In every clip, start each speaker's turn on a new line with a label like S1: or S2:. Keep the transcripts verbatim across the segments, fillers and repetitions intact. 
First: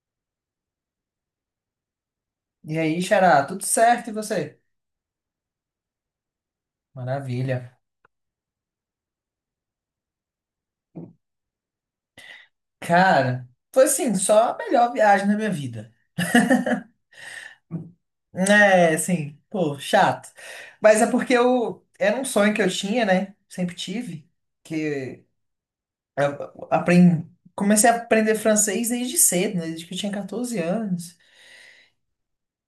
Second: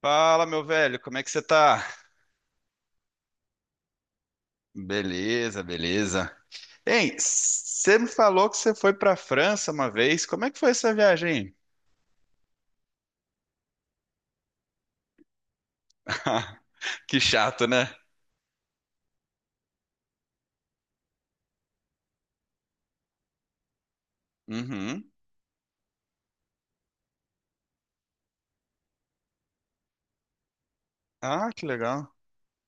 S1: Fala, meu velho, como é que você tá?
S2: E aí, Xará, tudo certo e você?
S1: Beleza, beleza. Hein,
S2: Maravilha.
S1: você me falou que você foi pra França uma vez. Como é que foi essa viagem?
S2: Cara, foi assim, só a melhor viagem da minha vida.
S1: Que chato, né?
S2: É, assim, pô, chato. Mas é porque eu era um sonho que eu tinha, né? Sempre tive,
S1: Uhum.
S2: que eu aprendi, comecei a aprender francês desde cedo, né? Desde que eu tinha quatorze anos.
S1: Ah, que legal.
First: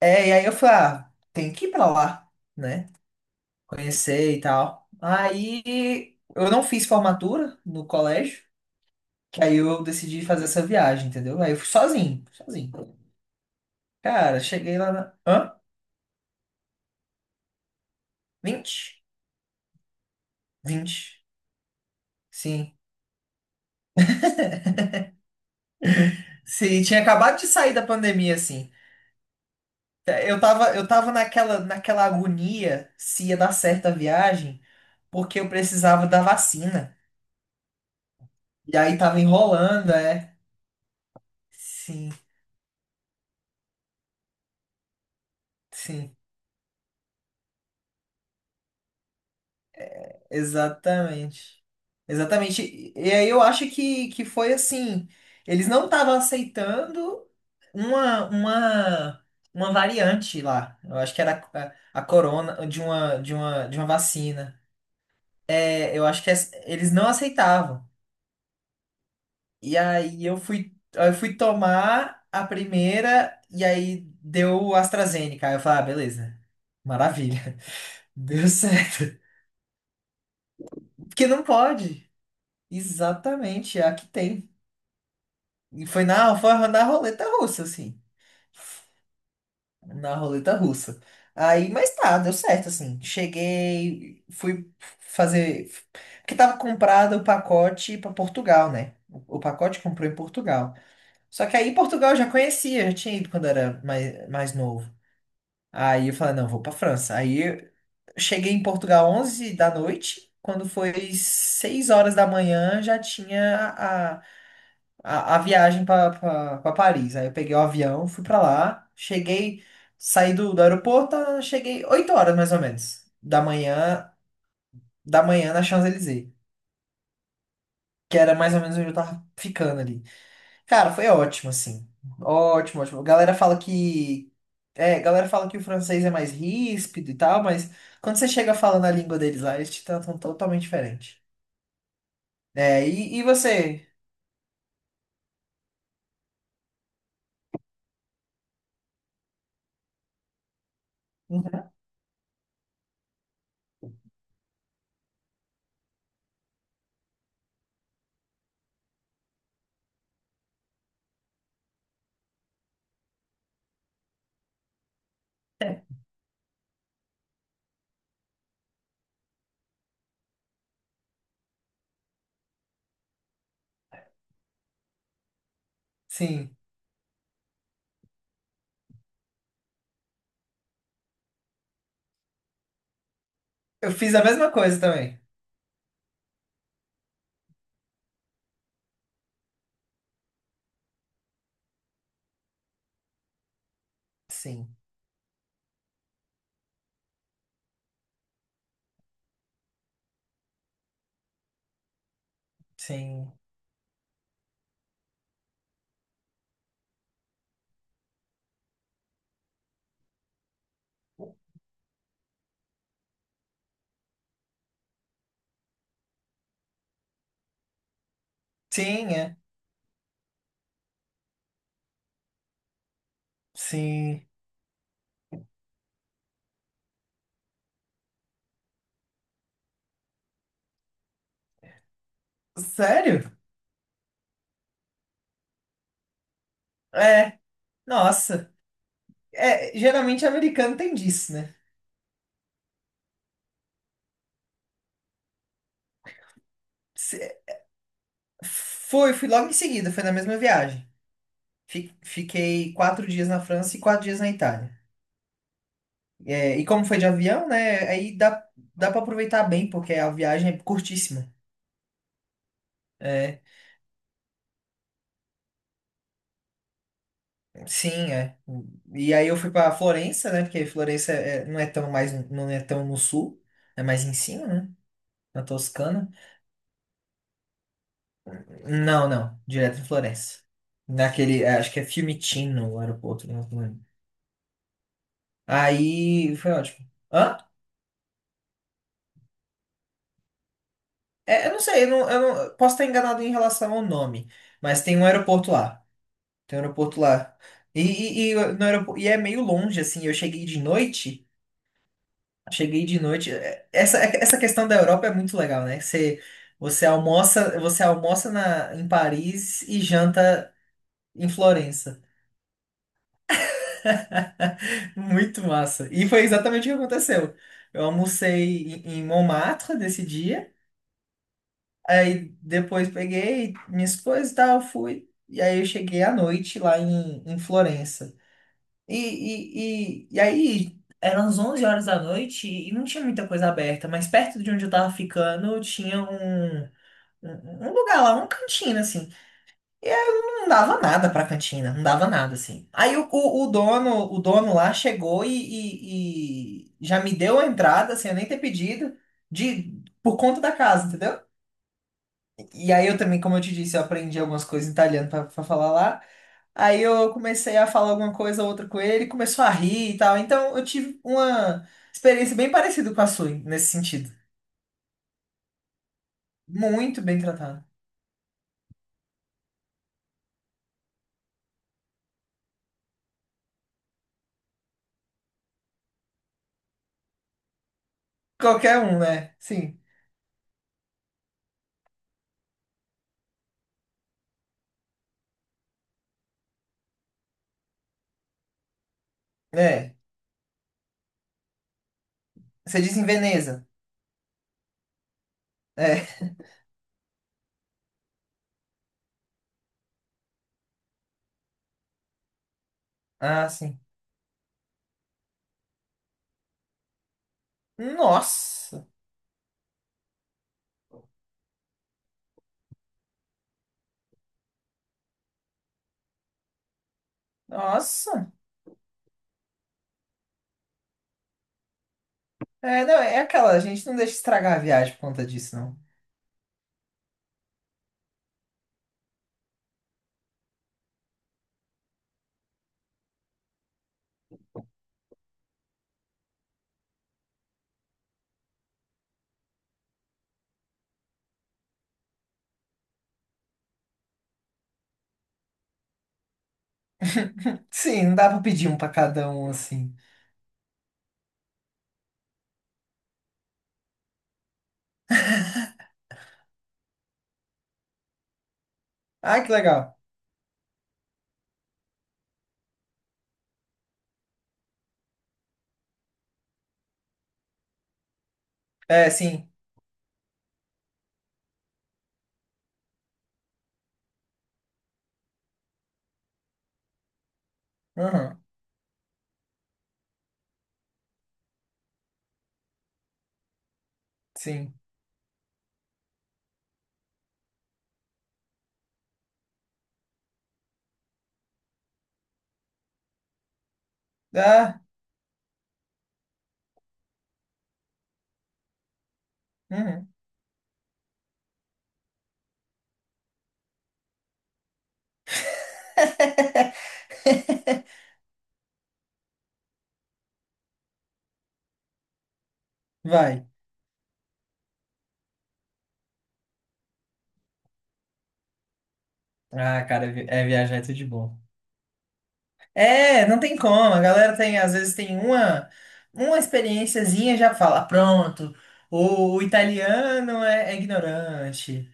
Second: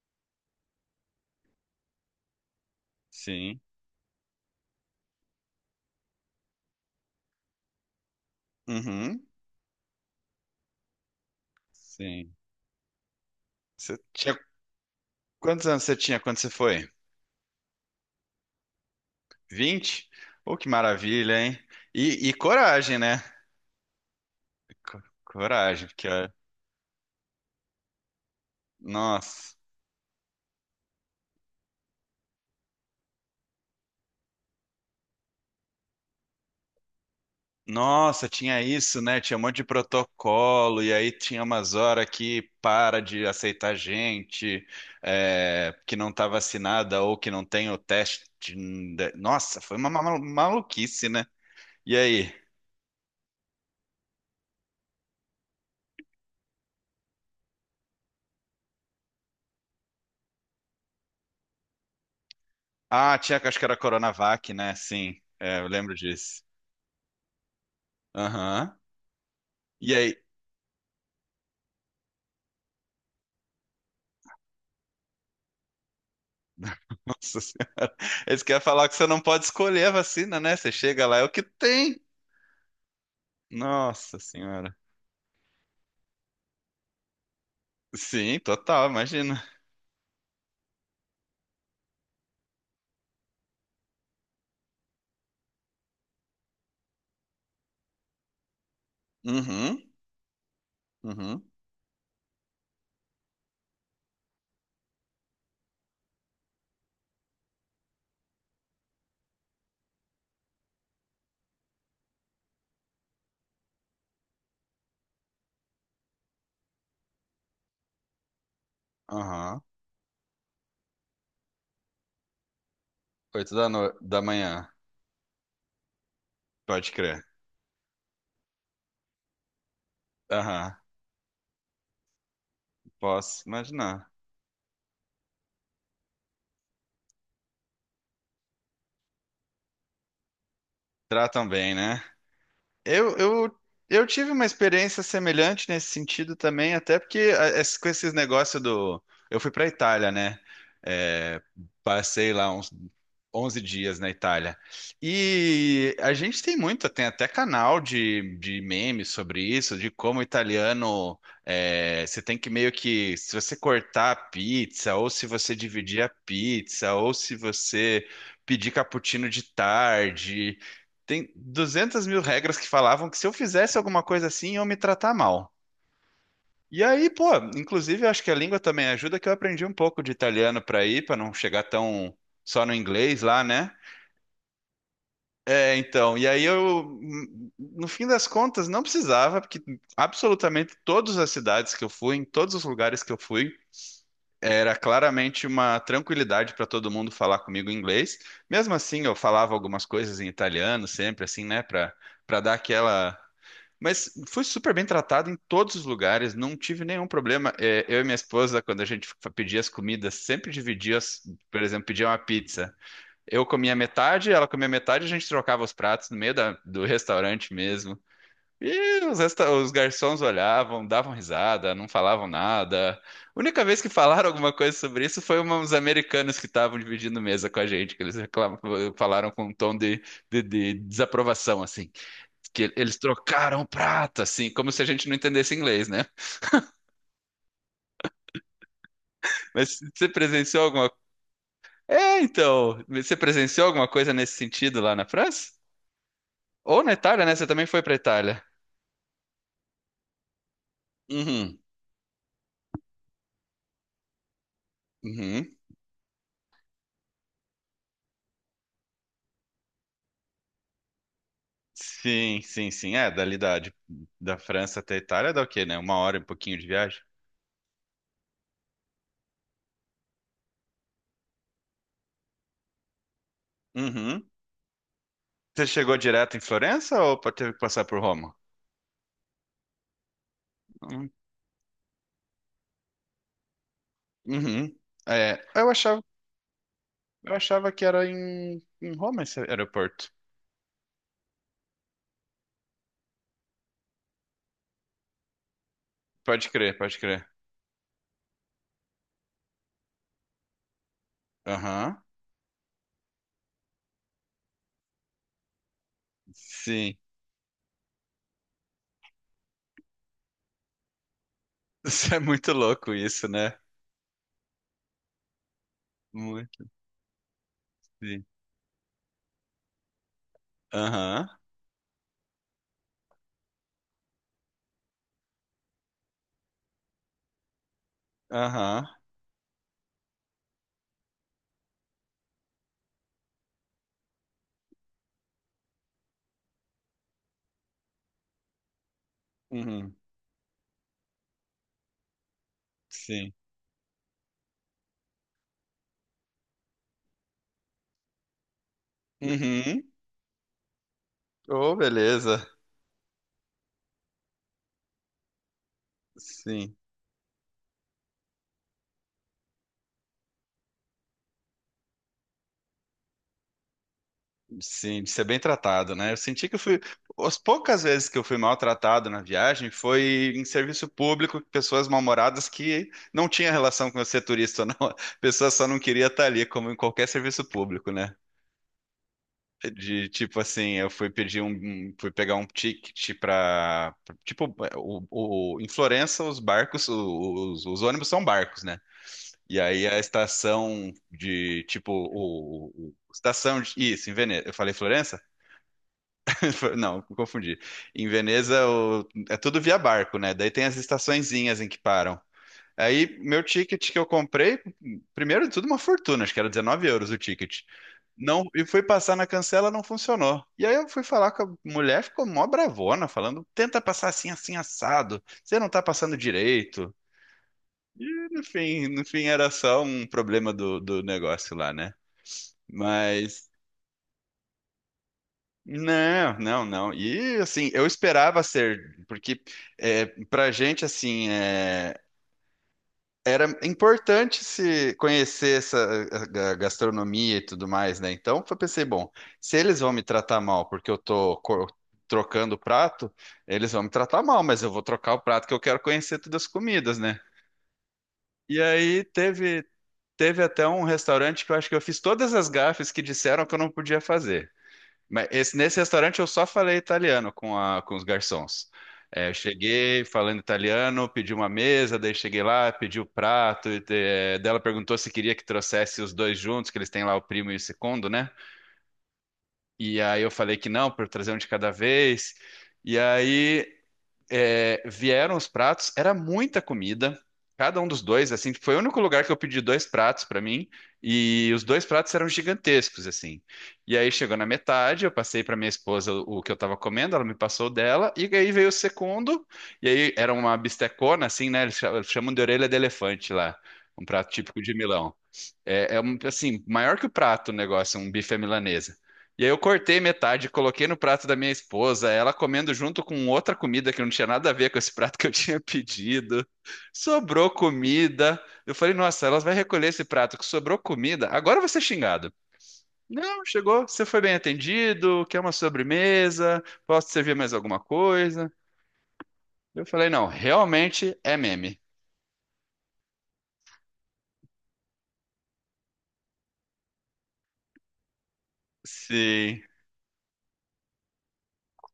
S2: É, e aí eu falei, ah, tem que ir pra lá, né?
S1: Sim.
S2: Conhecer e tal. Aí eu não fiz formatura no colégio.
S1: Uhum.
S2: Que aí eu decidi fazer essa viagem, entendeu? Aí eu fui sozinho,
S1: Sim.
S2: sozinho.
S1: Você tinha
S2: Cara, cheguei lá na. Hã?
S1: Quantos anos você tinha quando você foi?
S2: Vinte,
S1: Vinte? Oh, que
S2: 20.
S1: maravilha, hein? E, e
S2: Sim.
S1: coragem, né? Co- Coragem, porque ó,
S2: Sim, tinha acabado de sair da pandemia, assim.
S1: nossa.
S2: Eu tava, eu tava naquela, naquela agonia se ia dar certo a viagem, porque eu precisava da vacina.
S1: Nossa, tinha
S2: E aí
S1: isso,
S2: tava
S1: né? Tinha um monte de
S2: enrolando, é.
S1: protocolo, e aí tinha umas horas
S2: Sim,
S1: que para de aceitar gente é, que não
S2: sim.
S1: tá vacinada ou que não tem o teste. Nossa, foi uma ma- maluquice, né?
S2: Exatamente.
S1: E aí?
S2: Exatamente. E e aí eu acho que, que foi assim, eles não estavam aceitando uma, uma, uma variante lá. Eu acho que era a, a corona de uma,
S1: Ah,
S2: de
S1: tinha que acho que
S2: uma,
S1: era
S2: de uma
S1: Coronavac,
S2: vacina.
S1: né? Sim, é, eu lembro
S2: É, eu acho que
S1: disso.
S2: es- eles não aceitavam.
S1: Aham.
S2: E
S1: E aí?
S2: aí eu fui, eu fui tomar a primeira e aí deu o AstraZeneca. Aí eu falei, ah, beleza.
S1: Nossa
S2: Maravilha.
S1: Senhora. Eles
S2: Deu
S1: querem falar que você
S2: certo.
S1: não pode escolher a vacina, né? Você chega lá, é
S2: Porque
S1: o que
S2: não
S1: tem.
S2: pode. Exatamente, é a que
S1: Nossa
S2: tem.
S1: Senhora.
S2: E foi na, foi na roleta russa, assim.
S1: Sim, total, imagina.
S2: Na roleta russa. Aí, mas tá, deu certo, assim. Cheguei, fui fazer. Porque tava comprado o pacote pra Portugal, né? O o pacote
S1: Uhum,
S2: comprou em Portugal.
S1: uhum.
S2: Só que aí Portugal eu já conhecia, já tinha ido quando era mais, mais novo. Aí eu falei, não, vou pra França. Aí eu cheguei em Portugal onze da noite. Quando foi seis horas da manhã, já tinha a, a viagem para Paris. Aí eu peguei o avião, fui para lá,
S1: Aham.
S2: cheguei, saí do, do aeroporto, ah, cheguei oito horas mais ou menos da
S1: Oito da, no...
S2: manhã,
S1: da manhã.
S2: da manhã na Champs-Élysées,
S1: Pode crer.
S2: que era mais ou menos onde eu tava ficando ali.
S1: Aham.
S2: Cara, foi ótimo assim. Ótimo, ótimo. Galera
S1: Posso
S2: fala
S1: imaginar.
S2: que é, galera fala que o francês é mais ríspido e tal, mas quando você chega falando a língua deles lá, eles te tratam totalmente diferente.
S1: Tratam bem, né?
S2: É,
S1: Eu,
S2: e, e
S1: eu,
S2: você?
S1: eu tive uma experiência semelhante nesse sentido também, até porque a- esse- com esses negócios do. Eu fui para Itália, né? É, passei lá uns onze dias na Itália. E a gente tem muito, tem até canal de, de memes sobre isso, de como o italiano. É, você tem que meio que. Se você cortar a pizza, ou se você dividir a pizza, ou se você pedir cappuccino de tarde. Tem duzentas mil regras que falavam que se eu fizesse alguma coisa assim, iam me tratar mal.
S2: Sim.
S1: E aí, pô, inclusive eu acho que a língua também ajuda, que eu aprendi um pouco de italiano para ir, para não chegar tão só no inglês lá, né?
S2: Eu fiz a mesma coisa também.
S1: É, então, e aí eu, hum, no fim das contas, não precisava, porque absolutamente todas as cidades que eu fui, em todos os lugares que eu fui, era
S2: Sim,
S1: claramente uma tranquilidade para todo mundo falar comigo em inglês. Mesmo assim, eu falava algumas coisas em italiano sempre, assim, né, para para dar aquela.
S2: sim.
S1: Mas fui super bem tratado em todos os lugares, não tive nenhum problema. É, eu e minha esposa, quando a gente fa- pedia as comidas, sempre dividia, as- por exemplo, pedia uma pizza. Eu comia metade, ela comia metade, a gente trocava os pratos no meio da- do restaurante mesmo. E
S2: Sim,
S1: os,
S2: é.
S1: resta- os garçons olhavam, davam risada, não falavam nada. A única vez que falaram
S2: Sim.
S1: alguma coisa sobre isso foi uma- uns americanos que estavam dividindo mesa com a gente, que eles reclamam- falaram com um tom de de- de desaprovação, assim, que eles
S2: Sério?
S1: trocaram prata, assim, como se a gente não entendesse inglês, né?
S2: É, nossa. É,
S1: Mas você
S2: geralmente
S1: presenciou
S2: americano
S1: alguma...
S2: tem disso, né?
S1: É, então, você presenciou alguma coisa nesse sentido lá na França? Ou na Itália, né?
S2: Se-
S1: Você também foi para Itália.
S2: Foi, fui logo em seguida, foi na mesma viagem.
S1: Uhum,
S2: Fi- Fiquei quatro dias na França e quatro dias na Itália.
S1: uhum.
S2: É, e como foi de avião, né? Aí dá, dá para aproveitar bem, porque a viagem é curtíssima.
S1: Sim, sim, sim. É, dali
S2: É,
S1: da, de- da França até a Itália dá o quê, né? Uma hora e um pouquinho de viagem.
S2: sim, é. E aí eu fui para Florença, né? Porque Florença é- é, não é tão mais, não é tão no sul, é mais em
S1: Uhum.
S2: cima, né? Na
S1: Você chegou
S2: Toscana.
S1: direto em Florença ou pa- teve que passar por Roma?
S2: Não, não. Direto em Florença.
S1: Uhum.
S2: Naquele, é, acho que é Fiumicino o aeroporto, não lembro.
S1: Uhum. É, eu achava,
S2: Aí foi ótimo.
S1: eu
S2: Hã?
S1: achava que era em, em Roma esse aeroporto.
S2: É, eu não sei, eu não, eu não- eu posso estar enganado em relação ao nome, mas tem um aeroporto lá.
S1: Pode
S2: Tem um
S1: crer, pode
S2: aeroporto
S1: crer.
S2: lá. E, e, e no aeroporto, e é meio longe, assim. Eu cheguei de noite.
S1: Aham.
S2: Cheguei de noite. é- Essa, é, essa questão da Europa é muito legal, né? Você, você
S1: Sim.
S2: almoça, você almoça na, em Paris e janta em Florença.
S1: Isso é muito louco isso, né?
S2: Muito massa. E foi
S1: Muito,
S2: exatamente o que aconteceu. Eu
S1: sim.
S2: almocei em em Montmartre nesse dia,
S1: Aham,
S2: aí depois peguei minhas coisas e tal, fui. E aí eu cheguei à noite lá em, em Florença.
S1: aham,
S2: E, e, e, e aí eram as onze horas da noite e não tinha muita coisa aberta, mas perto de onde eu tava ficando tinha um, um, um lugar lá, um cantinho assim, e
S1: uhum,
S2: eu não dava nada pra cantina, não dava nada, assim. Aí o,
S1: sim.
S2: o, o dono, o dono lá chegou e, e- e já me deu a entrada, sem eu nem ter pedido,
S1: Uhum.
S2: de, por conta da casa, entendeu?
S1: Oh, beleza.
S2: E aí eu também, como eu te disse, eu aprendi algumas coisas em italiano pra, pra falar lá.
S1: Sim,
S2: Aí eu comecei a falar alguma coisa ou outra com ele, começou a rir e tal. Então eu tive uma experiência bem parecida com a sua, nesse sentido.
S1: sim, de ser bem tratado, né? Eu senti que eu fui.
S2: Muito bem
S1: As
S2: tratado.
S1: poucas vezes que eu fui maltratado na viagem foi em serviço público, pessoas mal-humoradas que não tinha relação com eu ser turista, ou não. A pessoa só não queria estar ali, como em qualquer serviço público, né?
S2: Qualquer um, né? Sim.
S1: De tipo assim, eu fui pedir um, um- fui pegar um ticket pra, pra- tipo, o, o- em Florença os barcos, os, os ônibus são barcos, né? E aí
S2: É.
S1: a estação de tipo o,
S2: Você
S1: o- o-
S2: diz em
S1: estação
S2: Veneza.
S1: de, isso, em Veneza. Eu falei Florença?
S2: É.
S1: Não, confundi. Em Veneza o- é tudo via barco, né? Daí tem as estaçõezinhas em que param. Aí, meu
S2: Ah, sim.
S1: ticket que eu comprei, primeiro de tudo, uma fortuna, acho que era dezenove euros o ticket. Não, e fui
S2: Nossa,
S1: passar na cancela, não funcionou. E aí eu fui falar com a mulher, ficou mó bravona, falando: tenta passar assim, assim, assado, você não tá passando direito. E
S2: nossa.
S1: no fim, no fim era só um problema do, do negócio lá, né?
S2: É, não, é
S1: Mas.
S2: aquela, a gente não deixa estragar a viagem por conta disso, não.
S1: Não, não, não. E assim, eu esperava ser, porque é, pra gente, assim, é, era importante se conhecer essa a- a gastronomia e tudo mais, né? Então, eu pensei, bom, se eles vão me tratar mal porque eu tô co- trocando o prato, eles vão me tratar mal, mas eu vou trocar o prato que eu quero conhecer todas as comidas, né?
S2: Sim, não dá pra
S1: E
S2: pedir um pra
S1: aí
S2: cada um,
S1: teve
S2: assim.
S1: teve até um restaurante que eu acho que eu fiz todas as gafes que disseram que eu não podia fazer. Mas esse- nesse restaurante eu só falei italiano com, a- com os garçons. É, eu
S2: Ah, que legal.
S1: cheguei falando italiano, pedi uma mesa, daí cheguei lá, pedi o prato, e, eh, daí ela perguntou se queria que trouxesse os dois juntos, que eles têm lá o primo e o segundo, né?
S2: É, sim.
S1: E aí eu falei que não, para trazer um de cada vez. E aí é, vieram os pratos, era muita comida. Cada um dos dois,
S2: Uhum,
S1: assim, foi o único lugar que eu pedi dois pratos para mim, e os dois pratos eram gigantescos, assim. E aí chegou na
S2: sim.
S1: metade, eu passei para minha esposa o o que eu tava comendo, ela me passou o dela, e aí veio o segundo, e aí era uma bistecona, assim, né? Eles cha- chamam de orelha de elefante lá, um prato típico de
S2: Ah,
S1: Milão. É, é um, assim, maior que o prato o negócio, um bife à milanesa. E aí eu cortei
S2: uhum.
S1: metade, coloquei no prato da minha esposa, ela comendo junto com outra comida que não tinha nada a ver com esse prato que eu tinha pedido. Sobrou comida. Eu falei, nossa, elas vai recolher esse prato que sobrou comida. Agora eu vou ser xingado. Não,
S2: Vai.
S1: chegou, você foi bem atendido, quer uma sobremesa, posso servir mais alguma coisa?
S2: Ah,
S1: Eu falei,
S2: cara, vi-
S1: não,
S2: é viajar é tudo de
S1: realmente é
S2: bom.
S1: meme.
S2: É, não tem como. A galera tem, às vezes, tem uma, uma experiênciazinha e já fala, pronto, o, o
S1: Sim.
S2: italiano é, é ignorante,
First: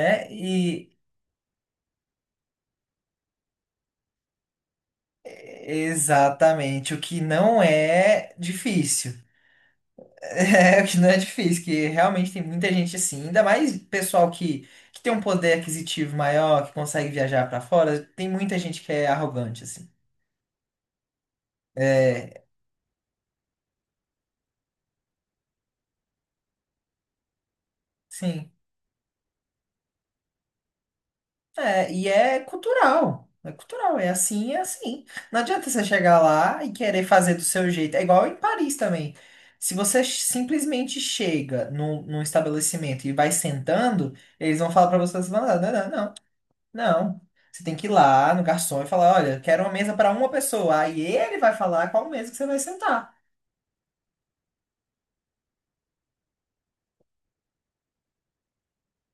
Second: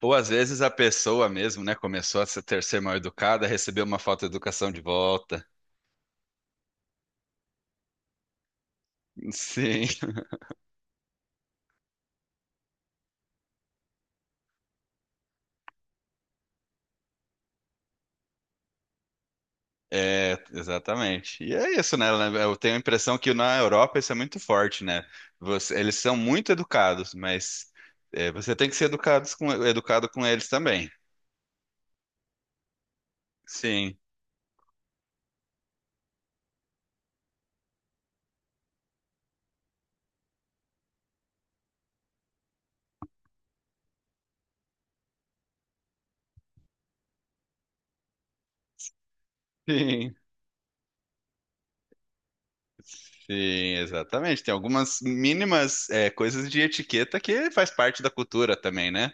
S1: Ou às vezes a pessoa mesmo, né, começou a se ter ser mal educada, recebeu uma falta de educação de volta.
S2: Exatamente, o que não é difícil.
S1: Sim,
S2: É, o que não é difícil, que realmente tem muita gente assim, ainda mais pessoal que, que tem um poder aquisitivo maior, que consegue viajar pra fora, tem muita gente que é arrogante, assim.
S1: é, exatamente. E é isso, né? né,
S2: É,
S1: Eu tenho a impressão que na Europa isso é muito forte, né? Você- eles são muito educados, mas é,
S2: sim.
S1: você tem que ser educados com, educado com eles também.
S2: É, e é cultural. É
S1: Sim,
S2: cultural, é assim, é assim. Não adianta você chegar lá e querer fazer do seu jeito. É igual em Paris também. Se você ch- simplesmente chega num, num estabelecimento e vai sentando, eles vão falar pra você, você fala, não, não, não. Não. Você tem que ir lá no garçom e falar, olha, quero uma mesa para
S1: sim,
S2: uma pessoa. Aí ele vai falar qual mesa que você vai sentar.
S1: sim, exatamente. Tem algumas mínimas é, coisas de etiqueta que faz parte da cultura também, né?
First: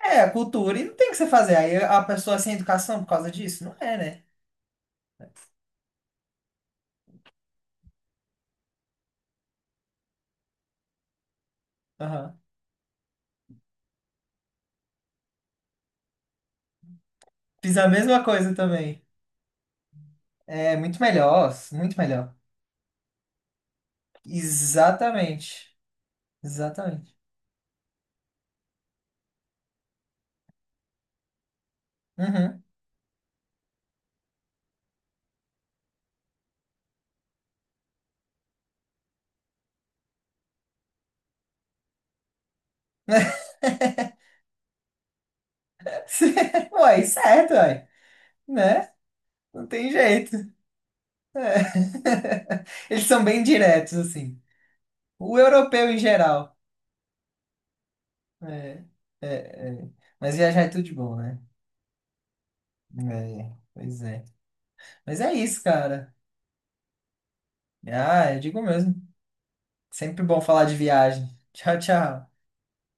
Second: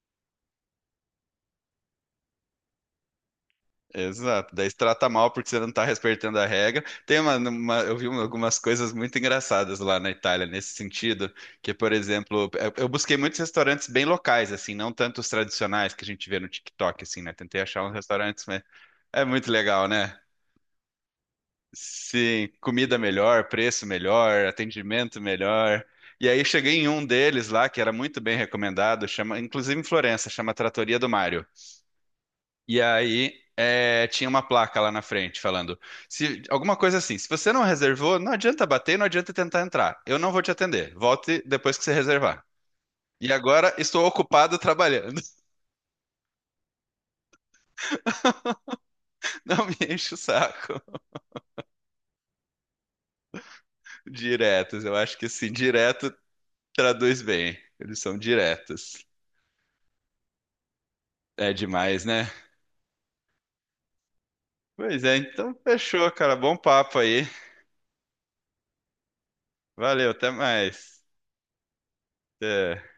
S2: É, a cultura e não tem o que você fazer. Aí a pessoa sem educação por causa disso? Não é, né?
S1: Exato, daí se trata mal porque você não está respeitando a regra. Tem uma, uma- eu vi uma- algumas coisas muito engraçadas lá na Itália nesse sentido, que por
S2: Aham.
S1: exemplo, eu, eu busquei muitos restaurantes bem locais assim, não tanto os tradicionais que a gente vê no TikTok assim, né? Tentei
S2: Fiz
S1: achar
S2: a
S1: uns
S2: mesma
S1: restaurantes,
S2: coisa
S1: mas
S2: também.
S1: é muito legal, né?
S2: É muito melhor, muito melhor.
S1: Sim, comida melhor, preço melhor, atendimento
S2: Exatamente.
S1: melhor. E aí cheguei em um
S2: Exatamente.
S1: deles lá que era muito bem recomendado, chama, inclusive em Florença, chama Trattoria do Mário.
S2: Uhum.
S1: E aí é, tinha uma placa lá na frente falando, se alguma coisa assim, se você não reservou, não adianta bater, não adianta tentar entrar. Eu não vou te atender. Volte depois que você reservar. E agora estou ocupado trabalhando.
S2: Uai, certo, uai. Né?
S1: Não
S2: Não
S1: me
S2: tem
S1: enche o
S2: jeito.
S1: saco.
S2: Eles são bem diretos, assim.
S1: Diretos, eu acho que
S2: O
S1: assim,
S2: europeu em
S1: direto
S2: geral.
S1: traduz bem. Eles são
S2: É,
S1: diretos.
S2: é, é. Mas viajar é tudo de bom, né?
S1: É demais, né?
S2: É, pois é.
S1: Pois é,
S2: Mas é
S1: então
S2: isso,
S1: fechou,
S2: cara.
S1: cara. Bom papo aí.
S2: Ah, eu digo mesmo.
S1: Valeu,
S2: Sempre
S1: até
S2: bom falar de
S1: mais.
S2: viagem. Tchau, tchau.
S1: É.